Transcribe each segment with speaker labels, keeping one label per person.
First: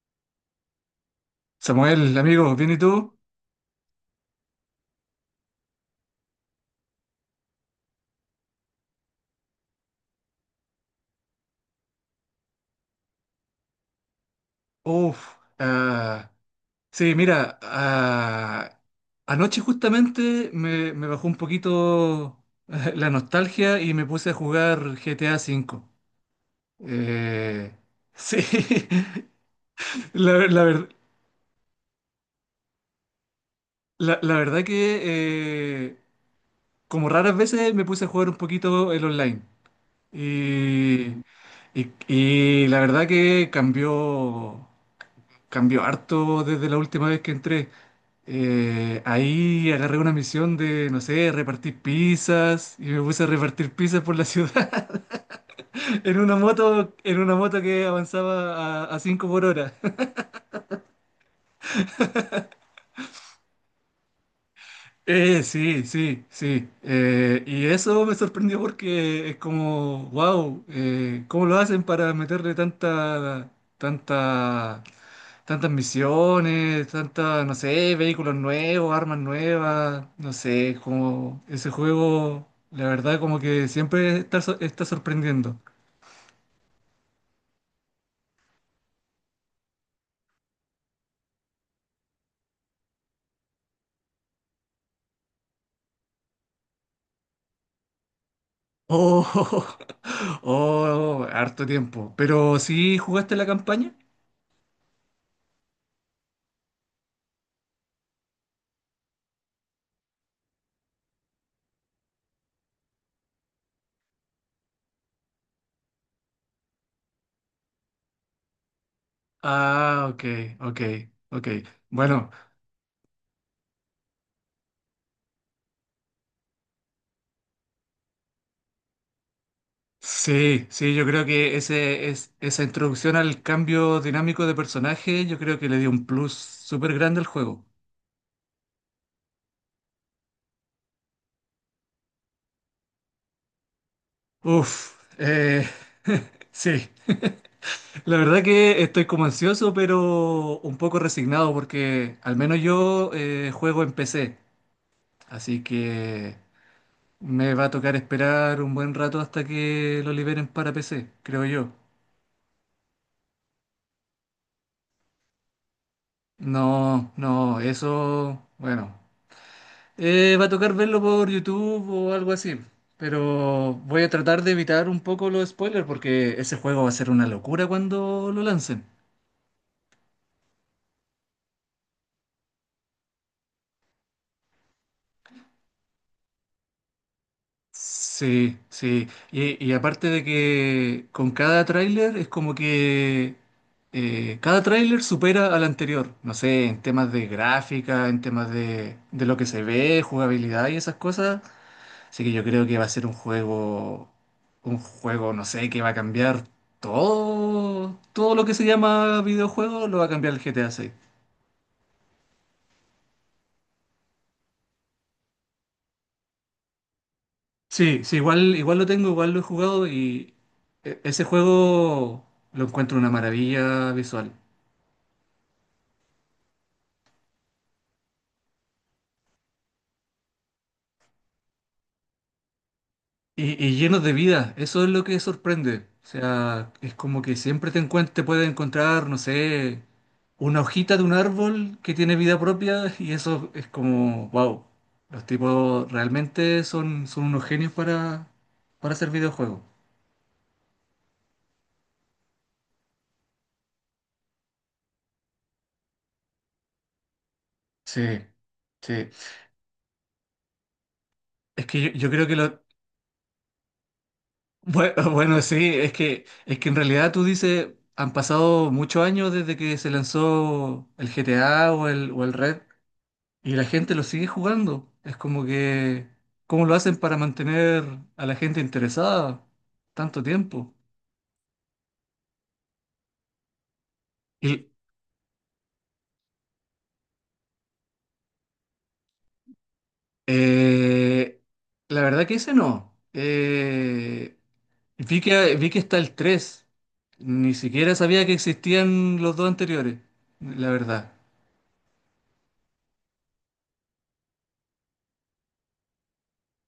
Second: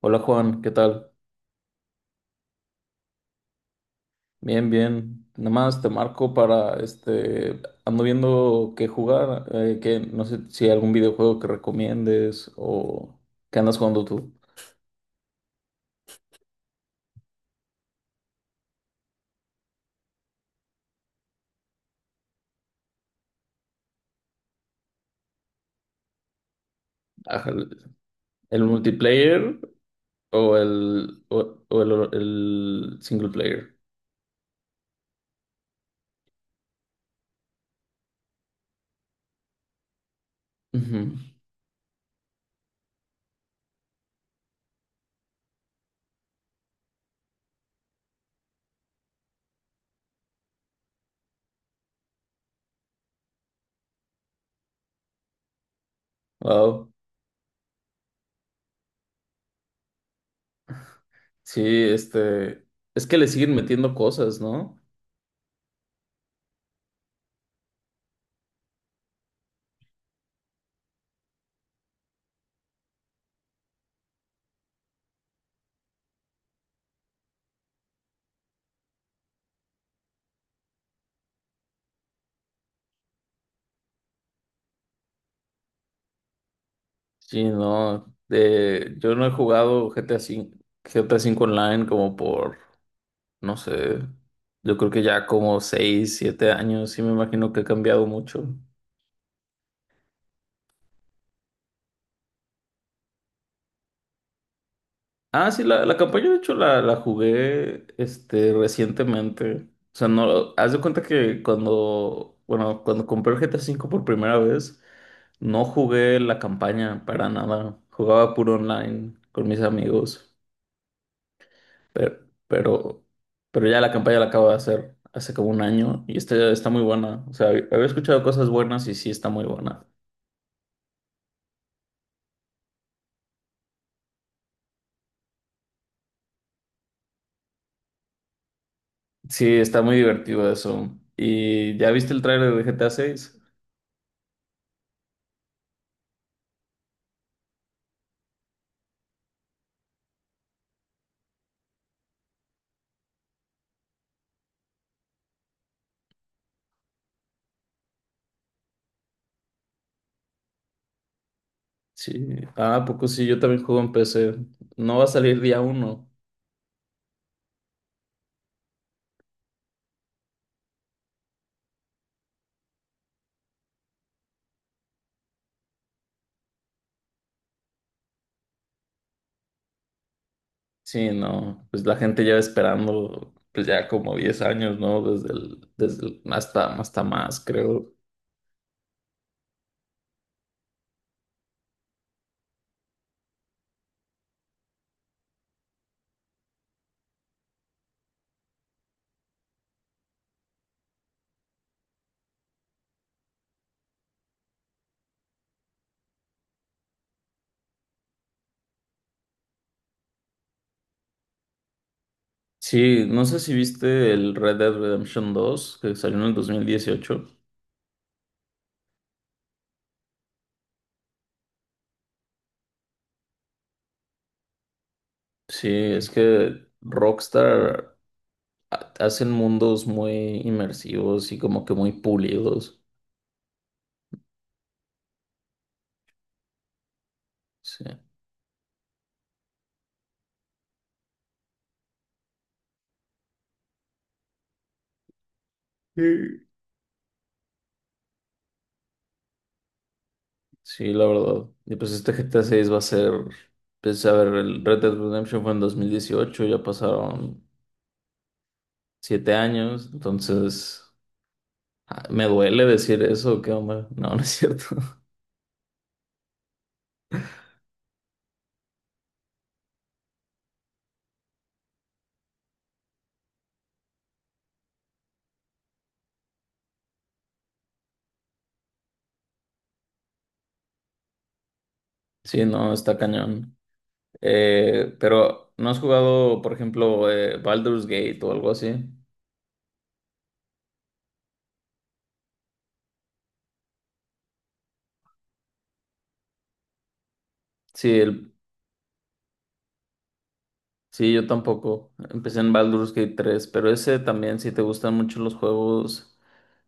Speaker 1: Hola Juan, ¿qué tal?
Speaker 2: Samuel, amigo, ¿bien y tú?
Speaker 1: Bien, bien. Nada más te marco para, ando viendo qué jugar, que no sé si hay algún videojuego que recomiendes o qué andas jugando tú.
Speaker 2: Uf, ah, sí, mira, anoche justamente me bajó un poquito la nostalgia y me puse a jugar GTA V.
Speaker 1: Ajá,
Speaker 2: Eh,
Speaker 1: ¿El
Speaker 2: sí,
Speaker 1: el multiplayer
Speaker 2: la, ver- la ver-
Speaker 1: o el single player?
Speaker 2: la verdad que eh, como raras veces me puse a jugar un poquito el online. Y,
Speaker 1: Ujú.
Speaker 2: y la verdad que cambió, cambió harto desde la última vez que entré. Ahí agarré una misión de, no sé, repartir pizzas y me puse a repartir pizzas por la ciudad
Speaker 1: Wow.
Speaker 2: en una moto que avanzaba a, 5 por hora.
Speaker 1: Sí, es que le siguen metiendo cosas, ¿no?
Speaker 2: Sí, sí, sí. Y eso me sorprendió porque es como, wow, ¿cómo lo hacen para meterle tanta, tantas misiones, tantas, no sé, vehículos nuevos, armas nuevas, no sé, como ese juego, la verdad, como que siempre está, está sorprendiendo.
Speaker 1: Sí, no. Yo no he jugado GTA V, GTA cinco G T A cinco Online como por, no sé. Yo creo que ya como 6, 7 años, sí me imagino que ha cambiado mucho.
Speaker 2: Oh, oh, harto tiempo. Pero sí jugaste la campaña.
Speaker 1: Ah, sí, la campaña de hecho la jugué recientemente. O sea, no, haz de cuenta que cuando, bueno, cuando compré el GTA V por primera vez, no jugué la campaña para nada. Jugaba puro online con mis
Speaker 2: Ah, ok,
Speaker 1: amigos.
Speaker 2: ok, ok.
Speaker 1: Pero,
Speaker 2: Bueno.
Speaker 1: pero, pero ya la campaña la acabo de hacer hace como un año y está muy buena. O sea, había escuchado cosas buenas y sí está muy buena.
Speaker 2: Sí, sí, yo creo que esa introducción al cambio dinámico de personaje, yo creo que le dio un plus súper grande al juego.
Speaker 1: Sí, está muy divertido eso. ¿Y ya viste el tráiler de GTA 6?
Speaker 2: Uf, sí, la verdad que estoy como ansioso, pero un poco resignado porque al menos yo juego en PC, así que me va a tocar esperar un buen rato hasta que lo liberen para PC, creo yo.
Speaker 1: Sí. Ah, ¿a poco sí? Yo también juego en PC. No va a salir día uno.
Speaker 2: No, no, eso, bueno. Va a tocar verlo por YouTube o algo así. Pero voy a tratar de evitar un poco los spoilers porque ese juego va a ser una locura cuando lo lancen.
Speaker 1: Sí, no. Pues la gente lleva esperando, pues ya como 10 años, ¿no? Hasta más, creo.
Speaker 2: Sí, sí. Y aparte de que con cada tráiler es como que cada tráiler supera al anterior. No sé, en temas de gráfica, en temas de lo que se ve, jugabilidad y esas cosas. Así que yo creo que va a ser un juego, no sé, que va a cambiar todo, todo lo que se llama videojuego, lo va a cambiar el GTA 6.
Speaker 1: Sí, no sé si viste el Red Dead Redemption 2, que salió en el 2018.
Speaker 2: Sí, sí, igual, igual lo tengo, igual lo he jugado y ese juego lo encuentro una maravilla visual.
Speaker 1: Sí, es que Rockstar hacen mundos muy inmersivos y como que muy pulidos.
Speaker 2: Y llenos de vida, eso es lo que sorprende. O sea, es como que siempre te te puedes encontrar, no sé, una hojita de un árbol que tiene vida propia y eso es como, wow, los tipos
Speaker 1: Sí.
Speaker 2: realmente son, unos genios para hacer videojuegos.
Speaker 1: Sí, la verdad. Y pues este GTA 6 va a ser, pues a ver, el Red Dead Redemption fue en 2018, ya pasaron
Speaker 2: Sí, sí.
Speaker 1: 7 años, entonces
Speaker 2: Es que yo, yo
Speaker 1: me
Speaker 2: creo que lo...
Speaker 1: duele decir eso, qué onda. No, no es cierto.
Speaker 2: Bueno, sí, es que en realidad tú dices, han pasado muchos años desde que se lanzó el GTA o el Red. Y la gente lo sigue jugando. Es como que, ¿cómo lo hacen para mantener a la gente interesada tanto tiempo?
Speaker 1: Sí, no, está cañón.
Speaker 2: Y
Speaker 1: Pero, ¿no has jugado, por ejemplo, Baldur's Gate o algo así?
Speaker 2: eh, la verdad que ese no. Vi que está el 3. Ni siquiera
Speaker 1: Sí,
Speaker 2: sabía que existían los dos anteriores. La verdad.
Speaker 1: sí, yo tampoco. Empecé en Baldur's Gate 3, pero ese también, si te gustan mucho los juegos,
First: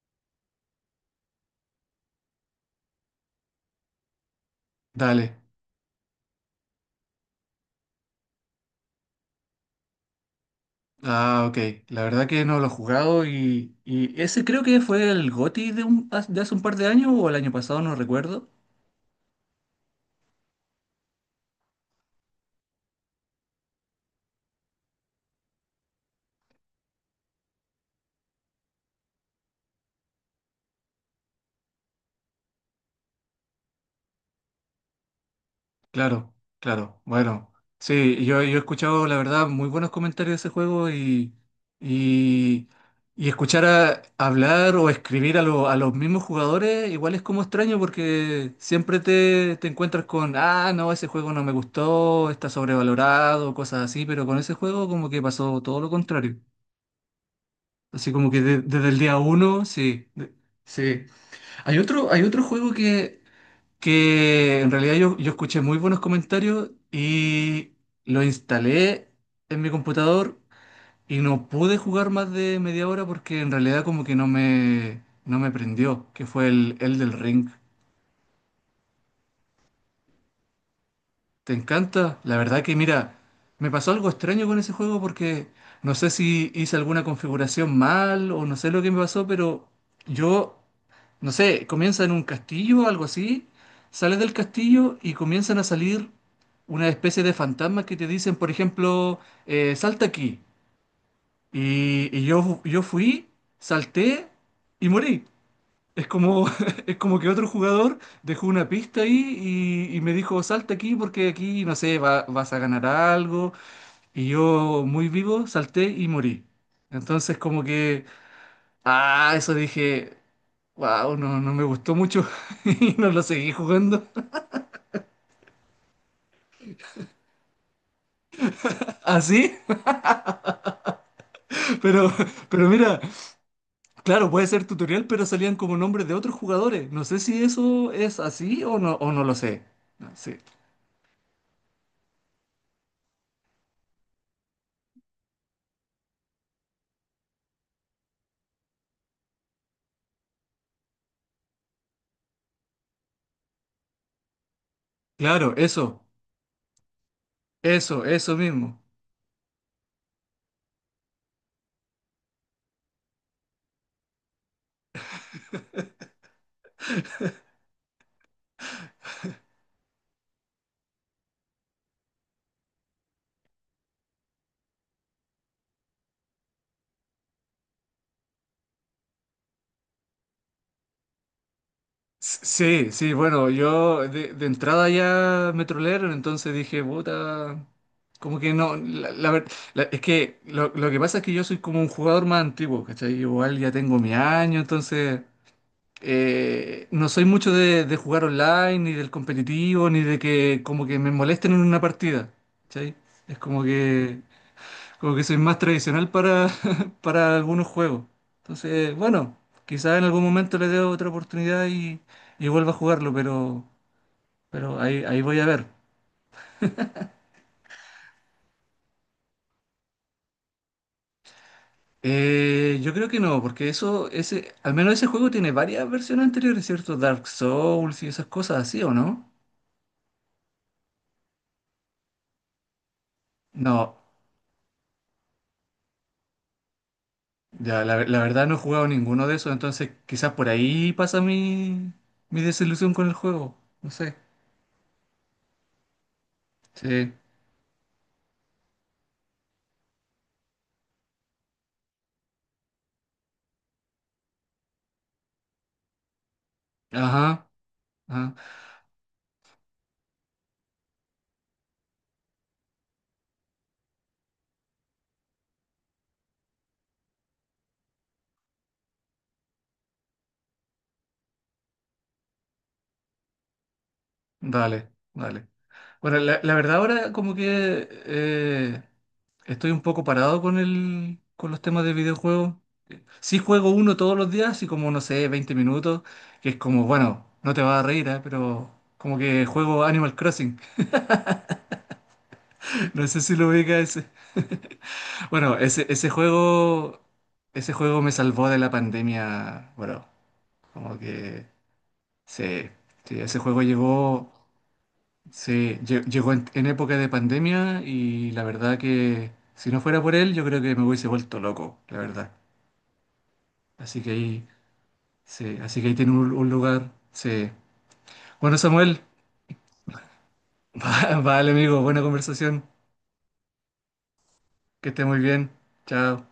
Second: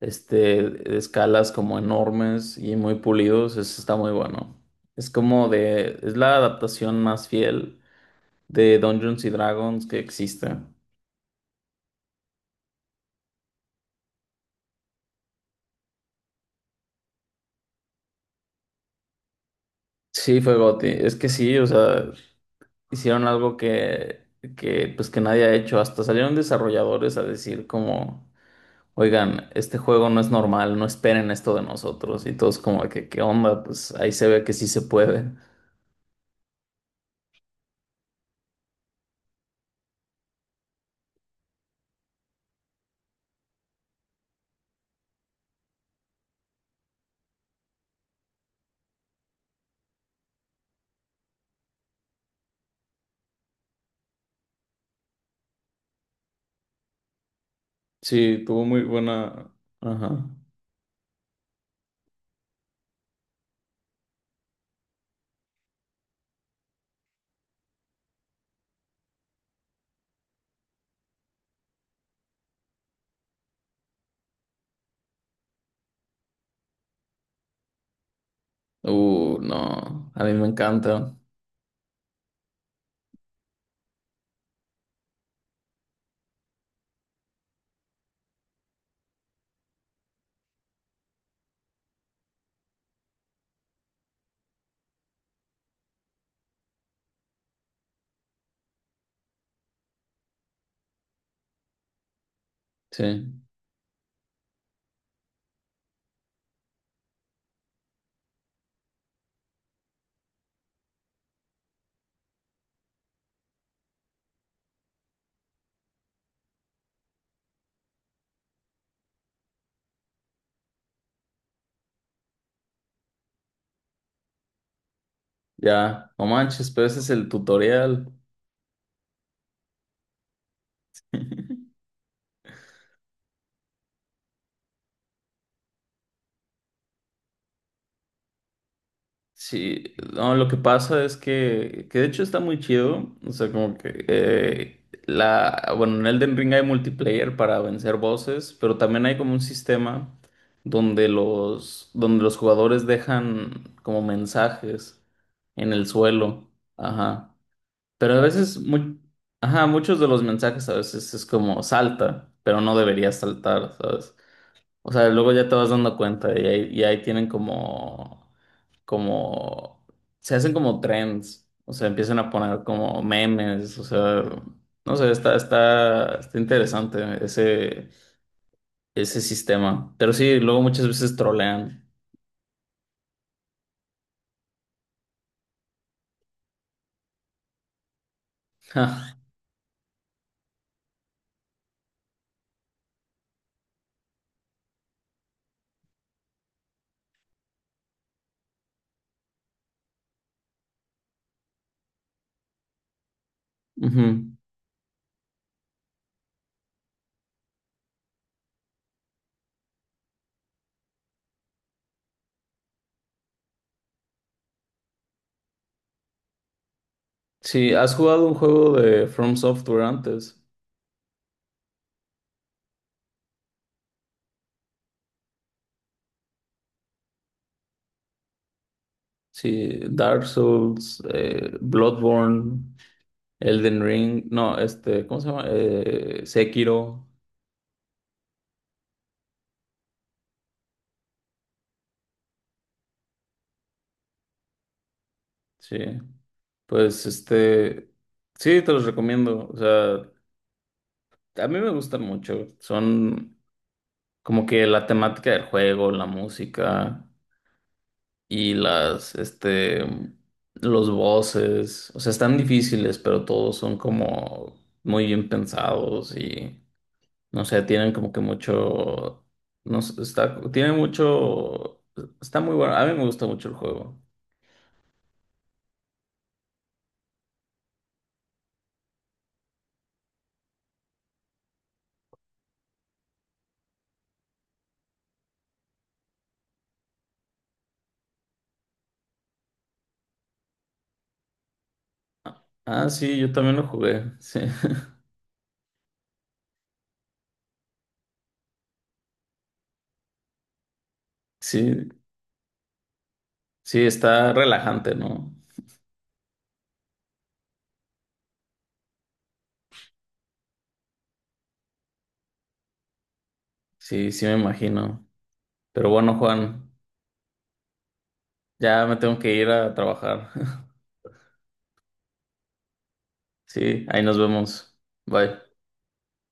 Speaker 1: de escalas como enormes y muy pulidos, eso está muy bueno. Es
Speaker 2: Dale.
Speaker 1: como de, es la adaptación más fiel de Dungeons y Dragons que existe.
Speaker 2: Ah, ok. La verdad que no lo he jugado y ese creo que fue el GOTY de hace un par de años o el año pasado, no recuerdo.
Speaker 1: Sí, fue GOTY. Es que sí, o sea, hicieron algo que, pues que nadie ha hecho. Hasta salieron desarrolladores a decir como, oigan, este juego no es normal, no esperen esto de nosotros. Y todos como que, ¿qué onda? Pues ahí se ve que sí se puede.
Speaker 2: Claro, claro. Bueno, sí, yo he escuchado, la verdad, muy buenos comentarios de ese juego y, y escuchar hablar o escribir a los mismos jugadores igual es como extraño porque siempre te encuentras con, ah, no, ese juego no me gustó, está sobrevalorado, cosas así, pero con ese juego como que pasó todo lo contrario. Así como que
Speaker 1: Sí, tuvo muy
Speaker 2: desde el día
Speaker 1: buena.
Speaker 2: uno, sí,
Speaker 1: Ajá.
Speaker 2: sí. Hay otro juego que en realidad yo escuché muy buenos comentarios y lo instalé en mi computador y no pude jugar más de media hora porque en realidad como que no me prendió, que fue el del Ring.
Speaker 1: No, a mí me encanta.
Speaker 2: ¿Te encanta? La verdad que mira, me pasó algo extraño con ese juego porque no sé si hice alguna configuración mal o no sé lo que me pasó, pero yo, no sé, comienza en un castillo o algo así, sales del castillo y comienzan a salir una especie de fantasmas que te dicen, por ejemplo, salta aquí. Y yo fui,
Speaker 1: Sí,
Speaker 2: salté y morí. Es como, es como que otro jugador dejó una pista ahí y me dijo, salta aquí porque aquí, no sé, vas a ganar algo. Y yo, muy vivo, salté y morí. Entonces como que, ah, eso dije, wow, no, no me gustó mucho y no lo seguí jugando
Speaker 1: ya, no manches, pero ese es el tutorial.
Speaker 2: así. Pero, pero mira, claro, puede ser tutorial, pero salían como nombres de otros jugadores. No sé si eso es así o no, lo sé.
Speaker 1: Sí,
Speaker 2: No
Speaker 1: no,
Speaker 2: sé.
Speaker 1: lo que pasa es que, de hecho está muy chido. O sea, como que bueno, en Elden Ring hay multiplayer para vencer bosses, pero también hay como un sistema donde donde los jugadores dejan como mensajes
Speaker 2: Claro,
Speaker 1: en el
Speaker 2: eso,
Speaker 1: suelo. Ajá.
Speaker 2: eso,
Speaker 1: Pero a
Speaker 2: eso
Speaker 1: veces,
Speaker 2: mismo.
Speaker 1: ajá, muchos de los mensajes a veces es como salta, pero no deberías saltar, ¿sabes? O sea, luego ya te vas dando cuenta y ahí tienen como, se hacen como trends, o sea, empiezan a poner como memes, o sea, no sé, está interesante ese sistema. Pero sí, luego muchas veces trolean.
Speaker 2: Sí, sí, bueno, yo de entrada ya me trolearon, entonces dije, puta, como que no, es que lo que pasa es que yo soy como un jugador más antiguo, ¿cachai? Igual ya tengo mi año, entonces no soy mucho de jugar online, ni del competitivo, ni de que como que me molesten en una partida, ¿cachai? Es como que...
Speaker 1: Ujú.
Speaker 2: Como que soy más tradicional para, para algunos juegos. Entonces, bueno, quizás en algún momento le dé otra oportunidad y, vuelva a jugarlo, pero, ahí voy a ver.
Speaker 1: Sí, ¿has jugado un juego de From Software antes?
Speaker 2: Yo creo que no, porque al menos ese juego tiene varias versiones anteriores, ¿cierto? Dark Souls y esas cosas así, ¿o no?
Speaker 1: Sí, Dark Souls, Bloodborne, Elden
Speaker 2: No,
Speaker 1: Ring, no, ¿cómo se llama? Sekiro,
Speaker 2: ya, la verdad no he jugado ninguno de esos, entonces quizás por ahí pasa mi desilusión con el juego. No sé.
Speaker 1: sí. Pues
Speaker 2: Sí.
Speaker 1: sí, te los recomiendo. O sea, a mí me gustan mucho. Son como que la temática del juego, la música
Speaker 2: Ajá, ajá.
Speaker 1: y los voces. O sea, están difíciles, pero todos son como muy bien pensados y no sé, tienen como que mucho, no sé, tiene mucho, está muy bueno. A mí me gusta mucho el juego.
Speaker 2: Dale, dale. Bueno, la verdad ahora como que estoy un poco parado con los temas de videojuegos. Sí juego uno todos los días, y como no sé, 20 minutos, que es como, bueno, no te vas a reír, ¿eh? Pero como que juego Animal Crossing.
Speaker 1: Ah,
Speaker 2: No
Speaker 1: sí,
Speaker 2: sé
Speaker 1: yo
Speaker 2: si lo
Speaker 1: también lo
Speaker 2: ubica ese.
Speaker 1: jugué. Sí,
Speaker 2: Bueno, ese juego me salvó de la pandemia, bueno, como que
Speaker 1: sí,
Speaker 2: sí, sí, ese juego
Speaker 1: sí,
Speaker 2: llegó.
Speaker 1: está relajante, ¿no?
Speaker 2: Sí, llegó en, época de pandemia y la verdad que si no fuera por él, yo creo que me hubiese vuelto loco, la verdad. Así que
Speaker 1: Sí, sí me
Speaker 2: ahí,
Speaker 1: imagino.
Speaker 2: sí, así que
Speaker 1: Pero
Speaker 2: ahí tiene
Speaker 1: bueno,
Speaker 2: un
Speaker 1: Juan,
Speaker 2: lugar, sí. Bueno,
Speaker 1: ya me
Speaker 2: Samuel,
Speaker 1: tengo que ir a trabajar.
Speaker 2: vale amigo, buena conversación,
Speaker 1: Sí, ahí nos vemos.
Speaker 2: que esté muy bien,
Speaker 1: Bye.
Speaker 2: chao.